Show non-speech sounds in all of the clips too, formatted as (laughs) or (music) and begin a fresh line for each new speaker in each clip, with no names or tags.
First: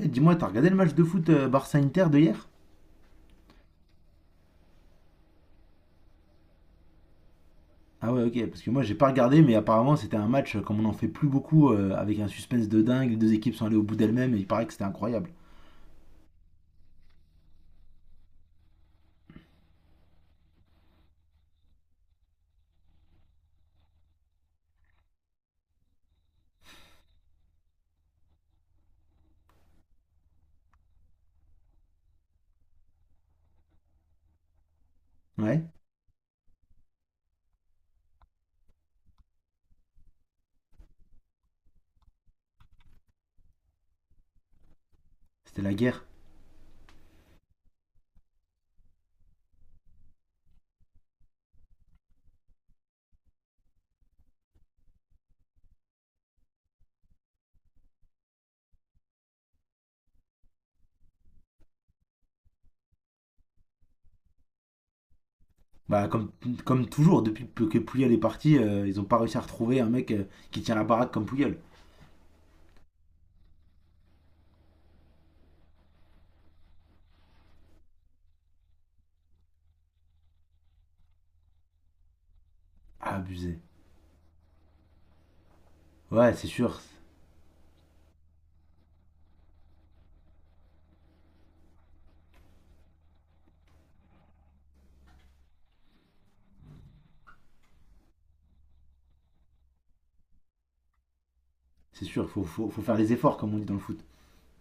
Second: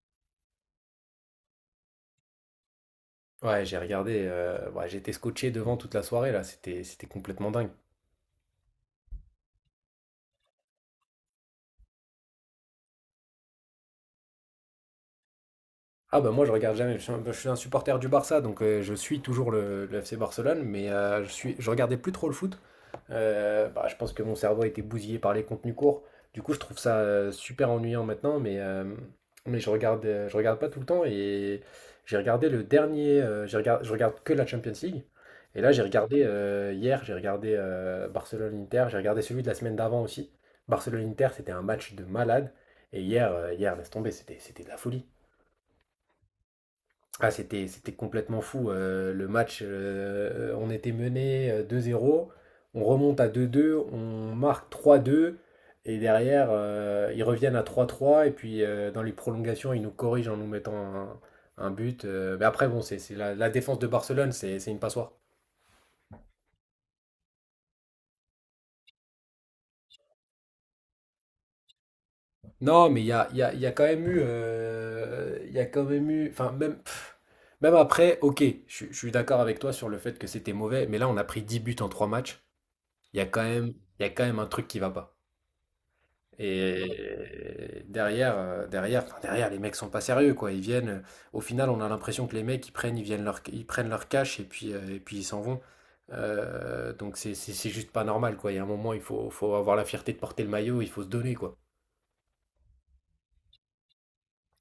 Eh, dis-moi, t'as regardé le match de foot Barça-Inter de hier?
Ouais, j'ai regardé, ouais, j'étais scotché devant toute la soirée là, c'était complètement dingue.
Ah ouais, ok, parce que moi j'ai pas regardé, mais apparemment c'était un match, comme on en fait plus beaucoup, avec un suspense de dingue, les deux équipes sont allées au bout d'elles-mêmes, et il paraît que c'était incroyable.
Ah bah moi je regarde jamais, je suis un supporter du Barça, donc je suis toujours le FC Barcelone, mais je regardais plus trop le foot. Bah, je pense que mon cerveau a été bousillé par les contenus courts. Du coup je trouve ça super ennuyant maintenant, mais je regarde pas tout le temps et j'ai regardé le dernier, je regarde que la Champions League. Et
Ouais,
là j'ai regardé hier, j'ai regardé Barcelone-Inter, j'ai regardé celui de la semaine d'avant aussi. Barcelone-Inter, c'était un match de malade. Et hier, hier laisse tomber, c'était de la folie.
c'était la guerre.
Ah, c'était complètement fou. Le match, on était mené 2-0, on remonte à 2-2, on marque 3-2 et derrière, ils reviennent à 3-3 et puis dans les prolongations, ils nous corrigent en nous mettant un but. Mais après, bon, c'est la défense de Barcelone, c'est une passoire.
Bah comme, comme toujours, depuis que Puyol est parti, ils ont pas réussi à retrouver un mec qui tient la baraque comme Puyol.
Non, mais il y a, il y a- il y a quand même eu... Enfin, même après, ok, je suis d'accord avec toi sur le fait que c'était mauvais, mais là, on a pris 10 buts en 3 matchs. Il y a quand
Abusé.
même, il y a quand même un truc qui va pas.
Ouais,
Et derrière, enfin, derrière, les mecs sont pas sérieux, quoi. Au final, on a l'impression que les mecs, ils prennent leur cash et puis, et puis ils s'en vont. Donc c'est juste pas normal, quoi. Il y a un moment, faut avoir la fierté de porter le maillot, il faut se donner, quoi.
c'est sûr, faut faire les efforts comme on dit dans le foot.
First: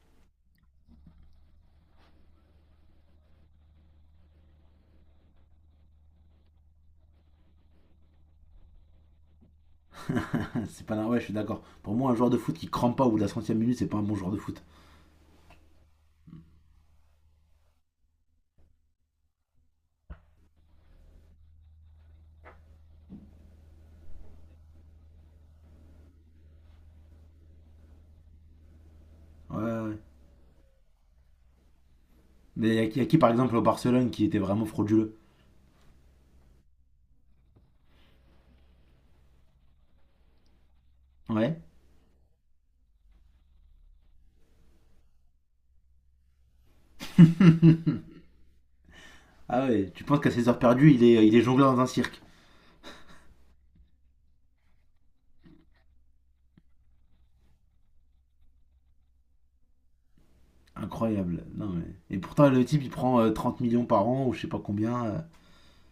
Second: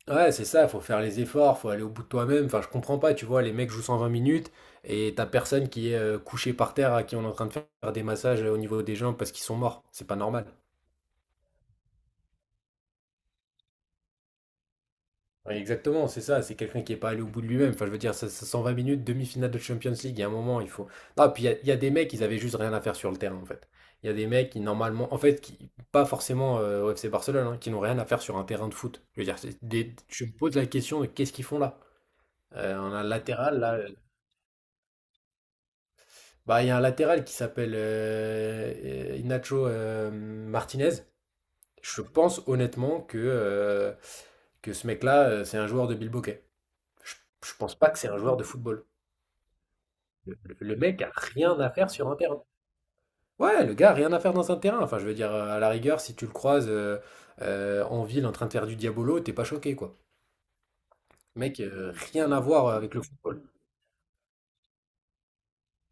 Ouais, c'est ça, faut faire les efforts, faut aller au bout de toi-même. Enfin, je comprends pas, tu vois, les mecs jouent 120 minutes et t'as personne qui est couché par terre à qui on est en train de faire des massages au niveau des jambes parce qu'ils sont morts. C'est pas normal.
(laughs) C'est pas normal, ouais, je suis d'accord. Pour moi, un joueur de foot qui crampe pas au bout de la centième minute, c'est pas un bon joueur de foot.
Ouais, exactement, c'est ça, c'est quelqu'un qui n'est pas allé au bout de lui-même. Enfin, je veux dire, 120 minutes, demi-finale de Champions League, il y a un moment, il faut. Ah, puis il y a des mecs, ils avaient juste rien à faire sur le terrain, en fait. Il y a des mecs qui, normalement, en fait, qui, pas forcément au FC Barcelone, hein, qui n'ont rien à faire sur un terrain de foot. Je veux dire,
Ouais, ouais, ouais.
je me pose la question de qu'est-ce qu'ils font là?
Mais il
On a
y
un
a qui par exemple
latéral,
au
là.
Barcelone qui était vraiment frauduleux?
Bah, il y a un latéral qui s'appelle Inacho Martinez.
Ouais.
Je pense honnêtement que ce mec-là, c'est un joueur de Bilboquet. Je, je pense pas que c'est un joueur de football.
Ah ouais, tu penses qu'à
Le,
ses
le-
heures
le
perdues,
mec
il
a
est, il est
rien à
jongleur dans un
faire sur un
cirque.
terrain. Ouais, le gars a rien à faire dans un terrain. Enfin, je veux dire, à la rigueur, si tu le croises en ville en train de faire du diabolo, t'es pas choqué, quoi.
Incroyable.
Mec,
Non, mais... Et
rien à
pourtant, le
voir
type, il
avec le
prend
football.
30 millions par an, ou je sais pas combien,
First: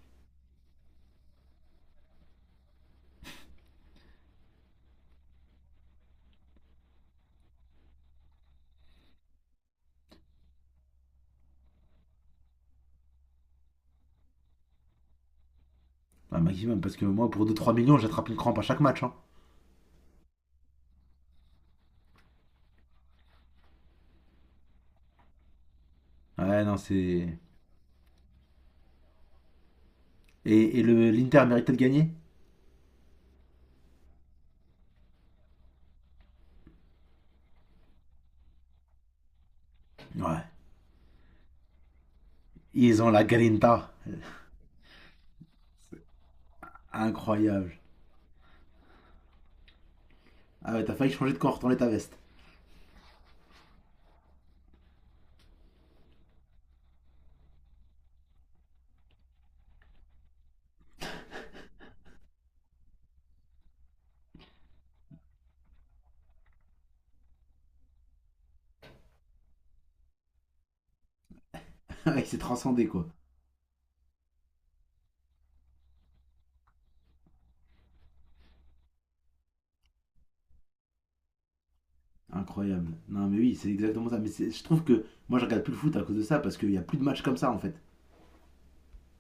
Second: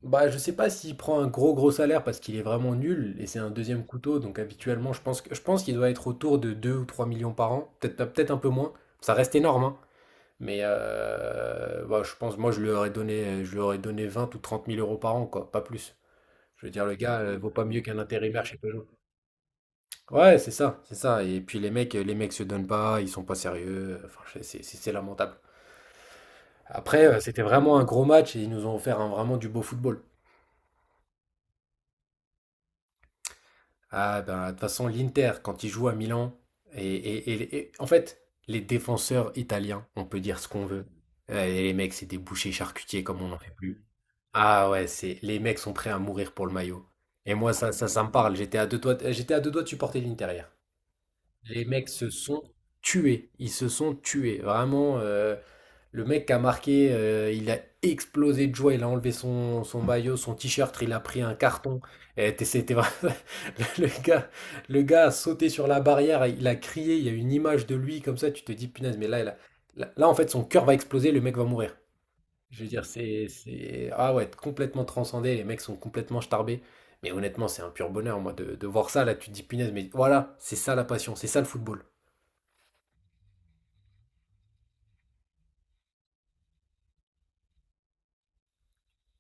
Bah, je sais pas s'il prend un gros gros salaire parce qu'il est vraiment nul et c'est un deuxième couteau, donc habituellement, je pense qu'il doit être autour de 2 ou 3 millions par an, peut-être peut-être un peu moins. Ça reste énorme, hein. Mais bah, je pense, moi, je lui aurais donné 20 000 ou 30 000 euros par an, quoi, pas plus.
un
Je veux
maximum,
dire, le
parce que
gars,
moi, pour
vaut
deux
pas
trois
mieux
millions,
qu'un
j'attrape une
intérimaire chez
crampe à chaque
Peugeot.
match, hein.
Ouais, c'est ça, c'est ça. Et puis les mecs se donnent pas, ils sont pas sérieux. Enfin, c'est lamentable.
Ouais, non,
Après,
c'est...
c'était vraiment un gros match et ils nous ont offert vraiment du beau football.
Et le, l'Inter méritait de gagner.
Ah ben, de toute façon, l'Inter, quand il joue à Milan, en fait, les défenseurs italiens, on peut dire
Ouais.
ce qu'on veut. Et les mecs, c'est des bouchers
Ils
charcutiers
ont
comme
la
on n'en fait plus.
grinta.
Ah ouais, c'est les mecs sont prêts à mourir pour le maillot. Et moi, ça,
Incroyable.
ça, ça me parle. J'étais à deux doigts, j'étais à deux doigts de supporter l'Inter hier.
Ah ouais, t'as failli changer de camp,
Les
retourner ta
mecs se
veste.
sont tués. Ils se sont tués. Vraiment, le mec qui a marqué, il a explosé de joie. Il a enlevé son maillot, son t-shirt. Il a pris un carton. C'était vraiment... (laughs) le gars, le gars a sauté sur la barrière. Il a crié. Il y a une image de lui comme ça. Tu te dis, punaise, mais là, là, en fait, son cœur va exploser. Le mec va mourir.
(laughs) Il s'est
Je veux dire,
transcendé, quoi.
Ah ouais, complètement transcendé, les mecs sont complètement starbés. Mais honnêtement, c'est un pur bonheur, moi, de voir ça, là, tu te dis, punaise, mais voilà, c'est ça la passion, c'est ça le football.
Incroyable. Non, mais oui, c'est exactement ça. Mais je trouve que moi, je regarde plus le foot à cause de ça, parce qu'il y a plus de matchs comme ça, en fait.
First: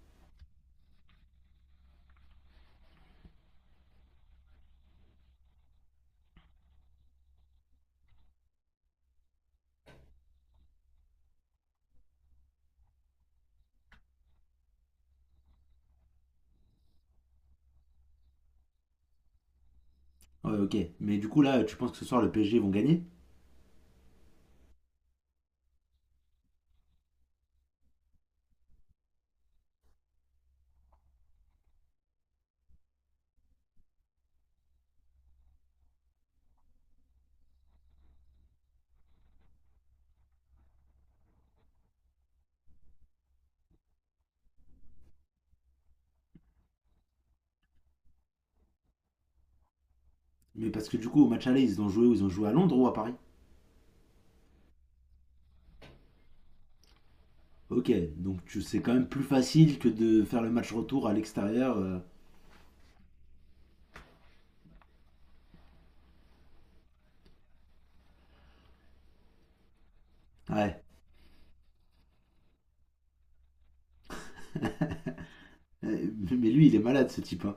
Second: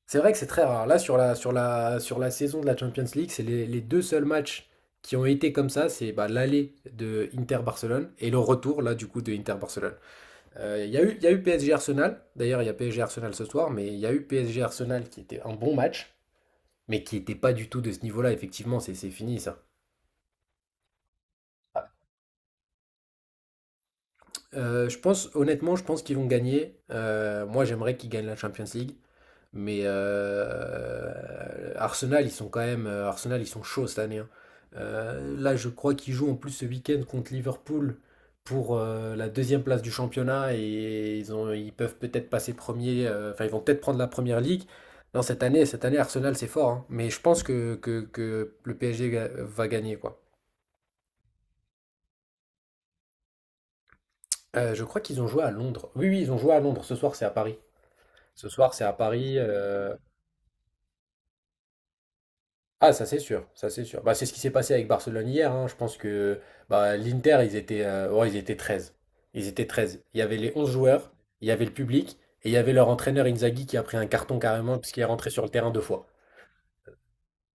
C'est vrai que c'est très rare. Là, sur la saison de la Champions League, c'est les deux seuls matchs qui ont été comme ça, c'est bah, l'aller de Inter-Barcelone et le retour, là, du coup, de Inter-Barcelone. Il y a eu PSG-Arsenal, d'ailleurs, il y a PSG-Arsenal ce soir, mais il y a eu PSG-Arsenal qui était un bon match, mais qui n'était pas du tout de ce niveau-là, effectivement, c'est fini, ça.
Ouais, ok. Mais du coup, là, tu penses que ce soir, le PSG vont gagner?
Je pense, honnêtement, je pense qu'ils vont gagner. Moi, j'aimerais qu'ils gagnent la Champions League. Mais Arsenal, ils sont quand même. Arsenal, ils sont chauds cette année, hein. Là, je crois qu'ils jouent en plus ce week-end contre Liverpool pour la deuxième place du championnat et ils peuvent peut-être passer premier. Enfin, ils vont peut-être prendre la première ligue. Non, cette année, Arsenal, c'est fort, hein. Mais je pense que le va gagner, quoi.
Mais parce que du coup, au match aller, ils ont joué où? Ils ont joué à Londres ou à Paris?
Je crois qu'ils ont joué à Londres. Oui, oui, ils ont joué à Londres. Ce soir, c'est à Paris.
Ok, donc
Ce soir,
c'est
c'est
quand
à
même plus
Paris.
facile que de faire le match retour à l'extérieur,
Ah, ça c'est sûr, ça c'est sûr. Bah, c'est ce qui s'est passé avec Barcelone hier, hein. Je pense que bah, l'Inter, ils étaient, ouais, ils étaient 13. Ils étaient 13. Il y avait les 11
Ouais.
joueurs, il y avait le public, et il y avait leur entraîneur Inzaghi qui a pris un carton carrément parce qu'il est rentré sur le terrain deux fois.
Mais lui, il est malade, ce type, hein.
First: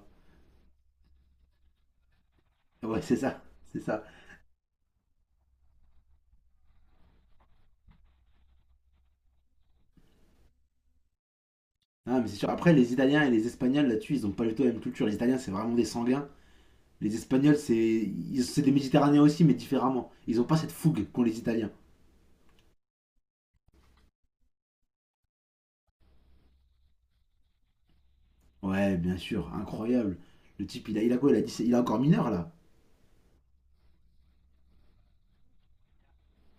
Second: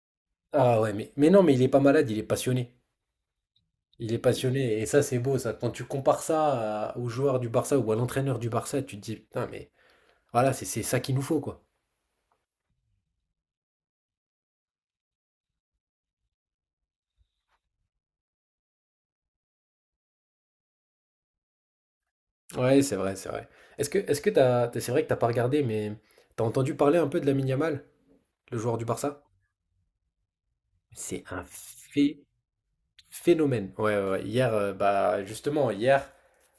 Ah ouais, mais non, mais il est pas malade, il est passionné.
Ouais, c'est ça. C'est ça.
Il est passionné, et ça c'est beau, ça. Quand tu compares aux joueurs du Barça ou à l'entraîneur du Barça, tu te dis, putain, mais voilà, c'est ça qu'il nous faut, quoi.
Ah, mais c'est sûr. Après, les Italiens et les Espagnols, là-dessus, ils ont pas du tout la même culture. Les Italiens, c'est vraiment des sanguins. Les Espagnols, c'est des Méditerranéens aussi, mais différemment. Ils ont pas cette fougue qu'ont les Italiens.
Ouais, c'est vrai, c'est vrai. Est-ce que t'as, t'as- C'est vrai que t'as pas regardé, mais t'as entendu parler un peu de Lamine Yamal, le joueur du
Ouais, bien
Barça?
sûr. Incroyable. Le type, il a, il a
C'est
quoi il a,
un
17, il a encore mineur, là.
phénomène. Ouais, ouais, ouais. Hier, bah justement, hier,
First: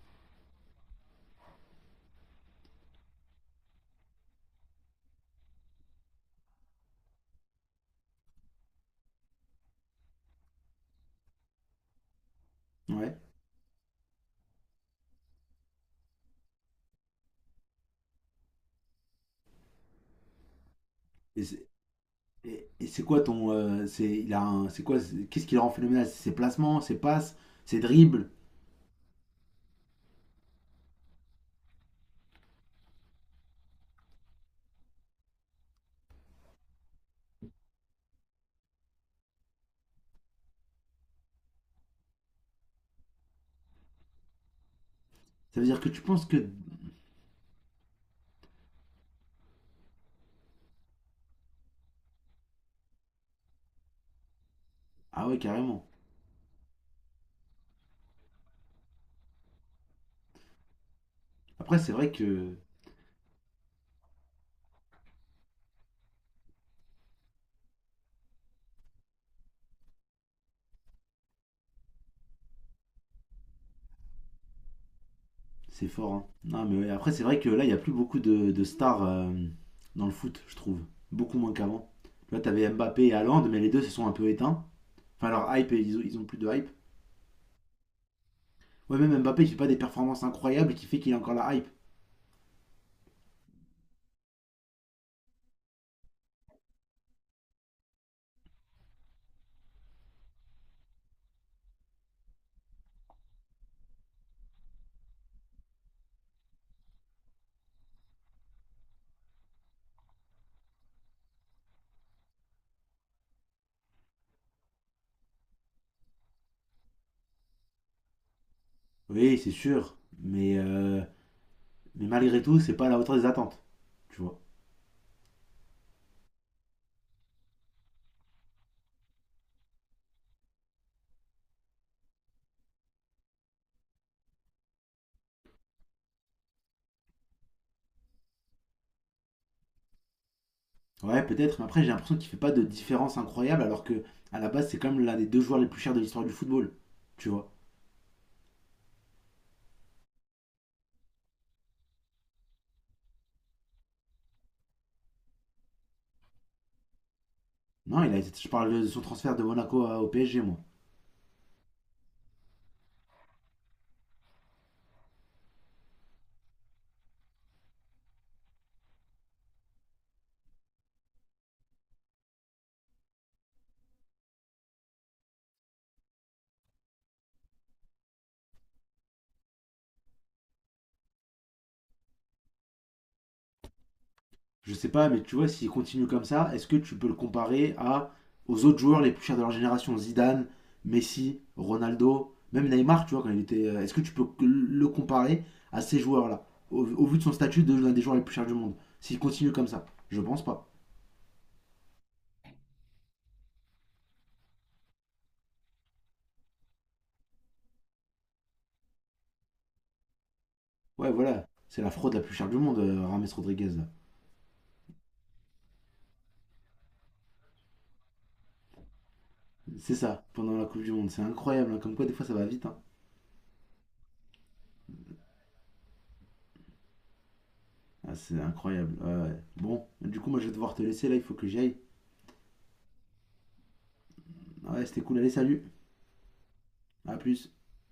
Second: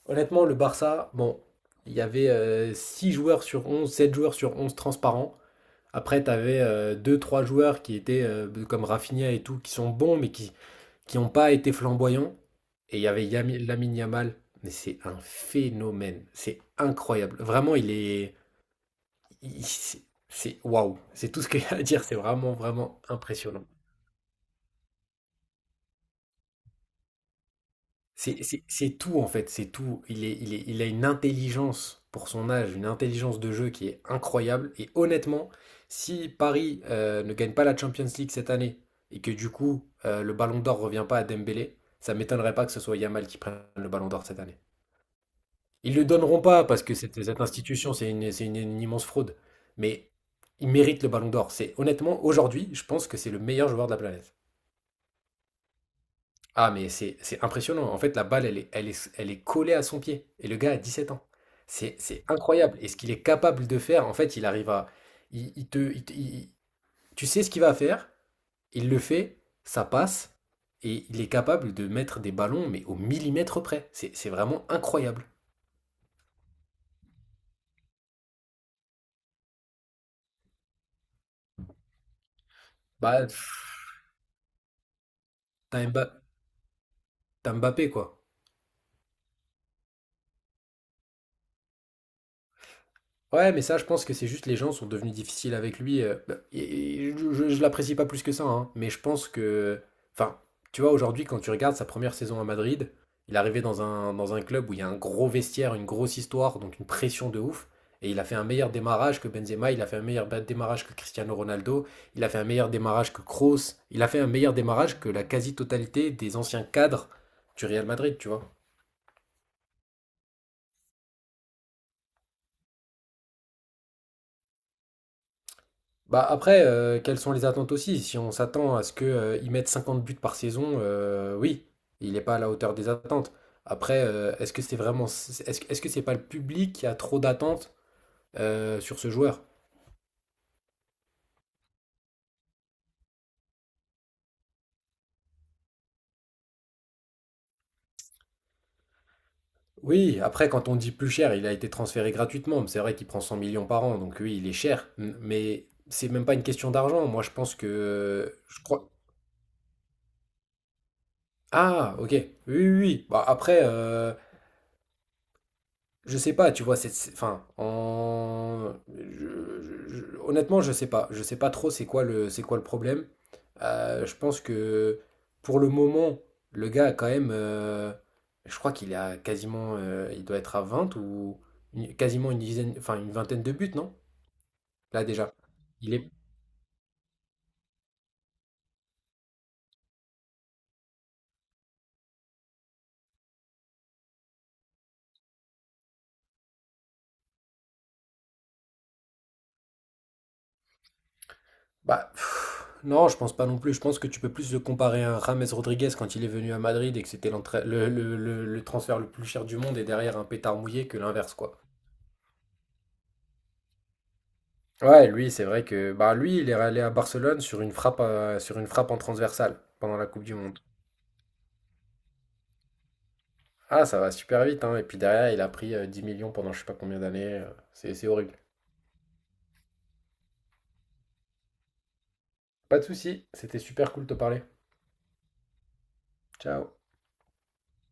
honnêtement, le Barça, bon, il y avait 6 joueurs sur 11, 7 joueurs sur 11 transparents. Après, t'avais avais 2-3 joueurs qui étaient comme Rafinha et tout, qui sont bons, mais qui n'ont pas été flamboyants. Et il y
Ouais.
avait Lamine Yamal. Mais c'est un phénomène. C'est incroyable. Vraiment, il est. il- c'est- waouh, c'est tout ce qu'il y
Et
a à dire, c'est vraiment,
Et
vraiment
c'est quoi ton.
impressionnant.
C'est il a un- c'est quoi c'est- qu'est-ce qui le rend phénoménal? C'est ses placements, ses passes, ses dribbles.
C'est tout en fait, c'est tout. Il a une intelligence pour son âge, une intelligence de jeu qui est incroyable. Et honnêtement, si Paris ne gagne pas la Champions League cette année et que du coup le Ballon d'Or revient pas à Dembélé, ça m'étonnerait pas que ce soit Yamal qui prenne le Ballon d'Or cette année.
Ça veut dire que
Ils
tu
le
penses
donneront
que...
pas parce que cette institution, une immense fraude. Mais il mérite le Ballon d'Or. C'est honnêtement aujourd'hui, je pense que c'est le meilleur joueur de la planète.
Ah ouais, carrément.
Ah, mais c'est impressionnant. En fait, la balle, elle est collée à son pied. Et le gars a 17 ans.
Après, c'est
C'est
vrai
c'est
que
incroyable. Et ce qu'il est capable de faire, en fait, il arrive à. Il, il te, il te- il- Tu sais ce qu'il va faire, il le fait, ça passe. Et il est capable de mettre des ballons, mais au millimètre près. C'est vraiment incroyable.
c'est fort, hein. Non, mais ouais, après, c'est vrai que là, il n'y a plus beaucoup de stars dans le foot, je trouve. Beaucoup moins qu'avant. Là, t'avais Mbappé et
Bah,
Haaland, mais les
pff,
deux se sont un peu éteints. Enfin, leur hype,
t'as
ils ont, ils
Mba-
ont plus de hype.
t'as Mbappé, quoi.
Ouais, même Mbappé, il fait pas des performances incroyables qui fait qu'il a encore la hype.
Ouais, mais ça, je pense que c'est juste les gens sont devenus difficiles avec lui. Bah, je l'apprécie pas plus que ça, hein, mais je pense que. Enfin, tu vois, aujourd'hui, quand tu regardes sa première saison à Madrid, il est arrivé dans un club où il y a un gros vestiaire, une grosse histoire, donc une pression de ouf. Et il a fait un meilleur démarrage que Benzema, il a fait un meilleur démarrage que Cristiano Ronaldo, il a fait un meilleur démarrage que Kroos, il a fait un meilleur démarrage que la quasi-totalité des anciens cadres du Real Madrid, tu vois.
Oui, c'est sûr. Mais malgré tout, c'est pas à la hauteur des attentes. Tu vois.
Bah après, quelles sont les attentes aussi? Si on s'attend à ce que, il mette 50 buts par saison, oui, il n'est pas à la hauteur des attentes. Après, est-ce que c'est pas le public qui a trop d'attentes sur ce joueur?
Ouais, peut-être, mais après j'ai l'impression qu'il fait pas de différence incroyable alors que à la base c'est quand même l'un des deux joueurs les plus chers de l'histoire du football. Tu vois.
Oui, après, quand on dit plus cher, il a été transféré gratuitement, mais c'est vrai qu'il prend 100 millions par an, donc oui, il est cher. Mais c'est même pas une question d'argent. Moi,
Non, je
je
parle de
crois.
son transfert de Monaco au PSG, moi.
Ah, ok. Oui, oui, oui. Bah après. Je sais pas, tu vois, enfin, honnêtement, je sais pas trop c'est quoi le problème. Je pense que pour le moment, le gars a quand même, je crois qu'il a quasiment, il doit être à quasiment une dizaine, enfin une vingtaine de buts, non?
Je sais
Là
pas, mais
déjà,
tu vois, s'il
il
continue
est,
comme ça, est-ce que tu peux le comparer à aux autres joueurs les plus chers de leur génération, Zidane, Messi, Ronaldo, même Neymar, tu vois, quand il était... Est-ce que tu peux que le comparer à ces joueurs-là, au vu de son statut de l'un des joueurs les plus chers du monde? S'il continue comme ça, je pense pas.
bah, pff, non, je pense pas non plus. Je pense que tu peux plus le comparer à James Rodriguez quand il est venu à Madrid et que c'était le transfert le plus cher du monde et derrière un pétard mouillé que
Ouais,
l'inverse,
voilà,
quoi.
c'est la fraude la plus chère du monde, Rames Rodriguez, là.
Ouais, lui, c'est vrai que bah lui, il est allé à Barcelone sur une frappe en transversale
C'est
pendant la Coupe
ça,
du
pendant
Monde.
la Coupe du Monde. C'est incroyable, hein, comme quoi des fois ça va vite, hein.
Ah, ça va super vite, hein. Et puis derrière, il a pris 10 millions pendant je sais pas combien d'années. C'est
Ah,
horrible.
c'est incroyable, ouais, ouais. Bon, du coup, moi je vais devoir te laisser là, il faut que j'y aille.
Pas de souci, c'était super cool de te parler.
Ouais, c'était cool, allez, salut.
Ciao.
À plus.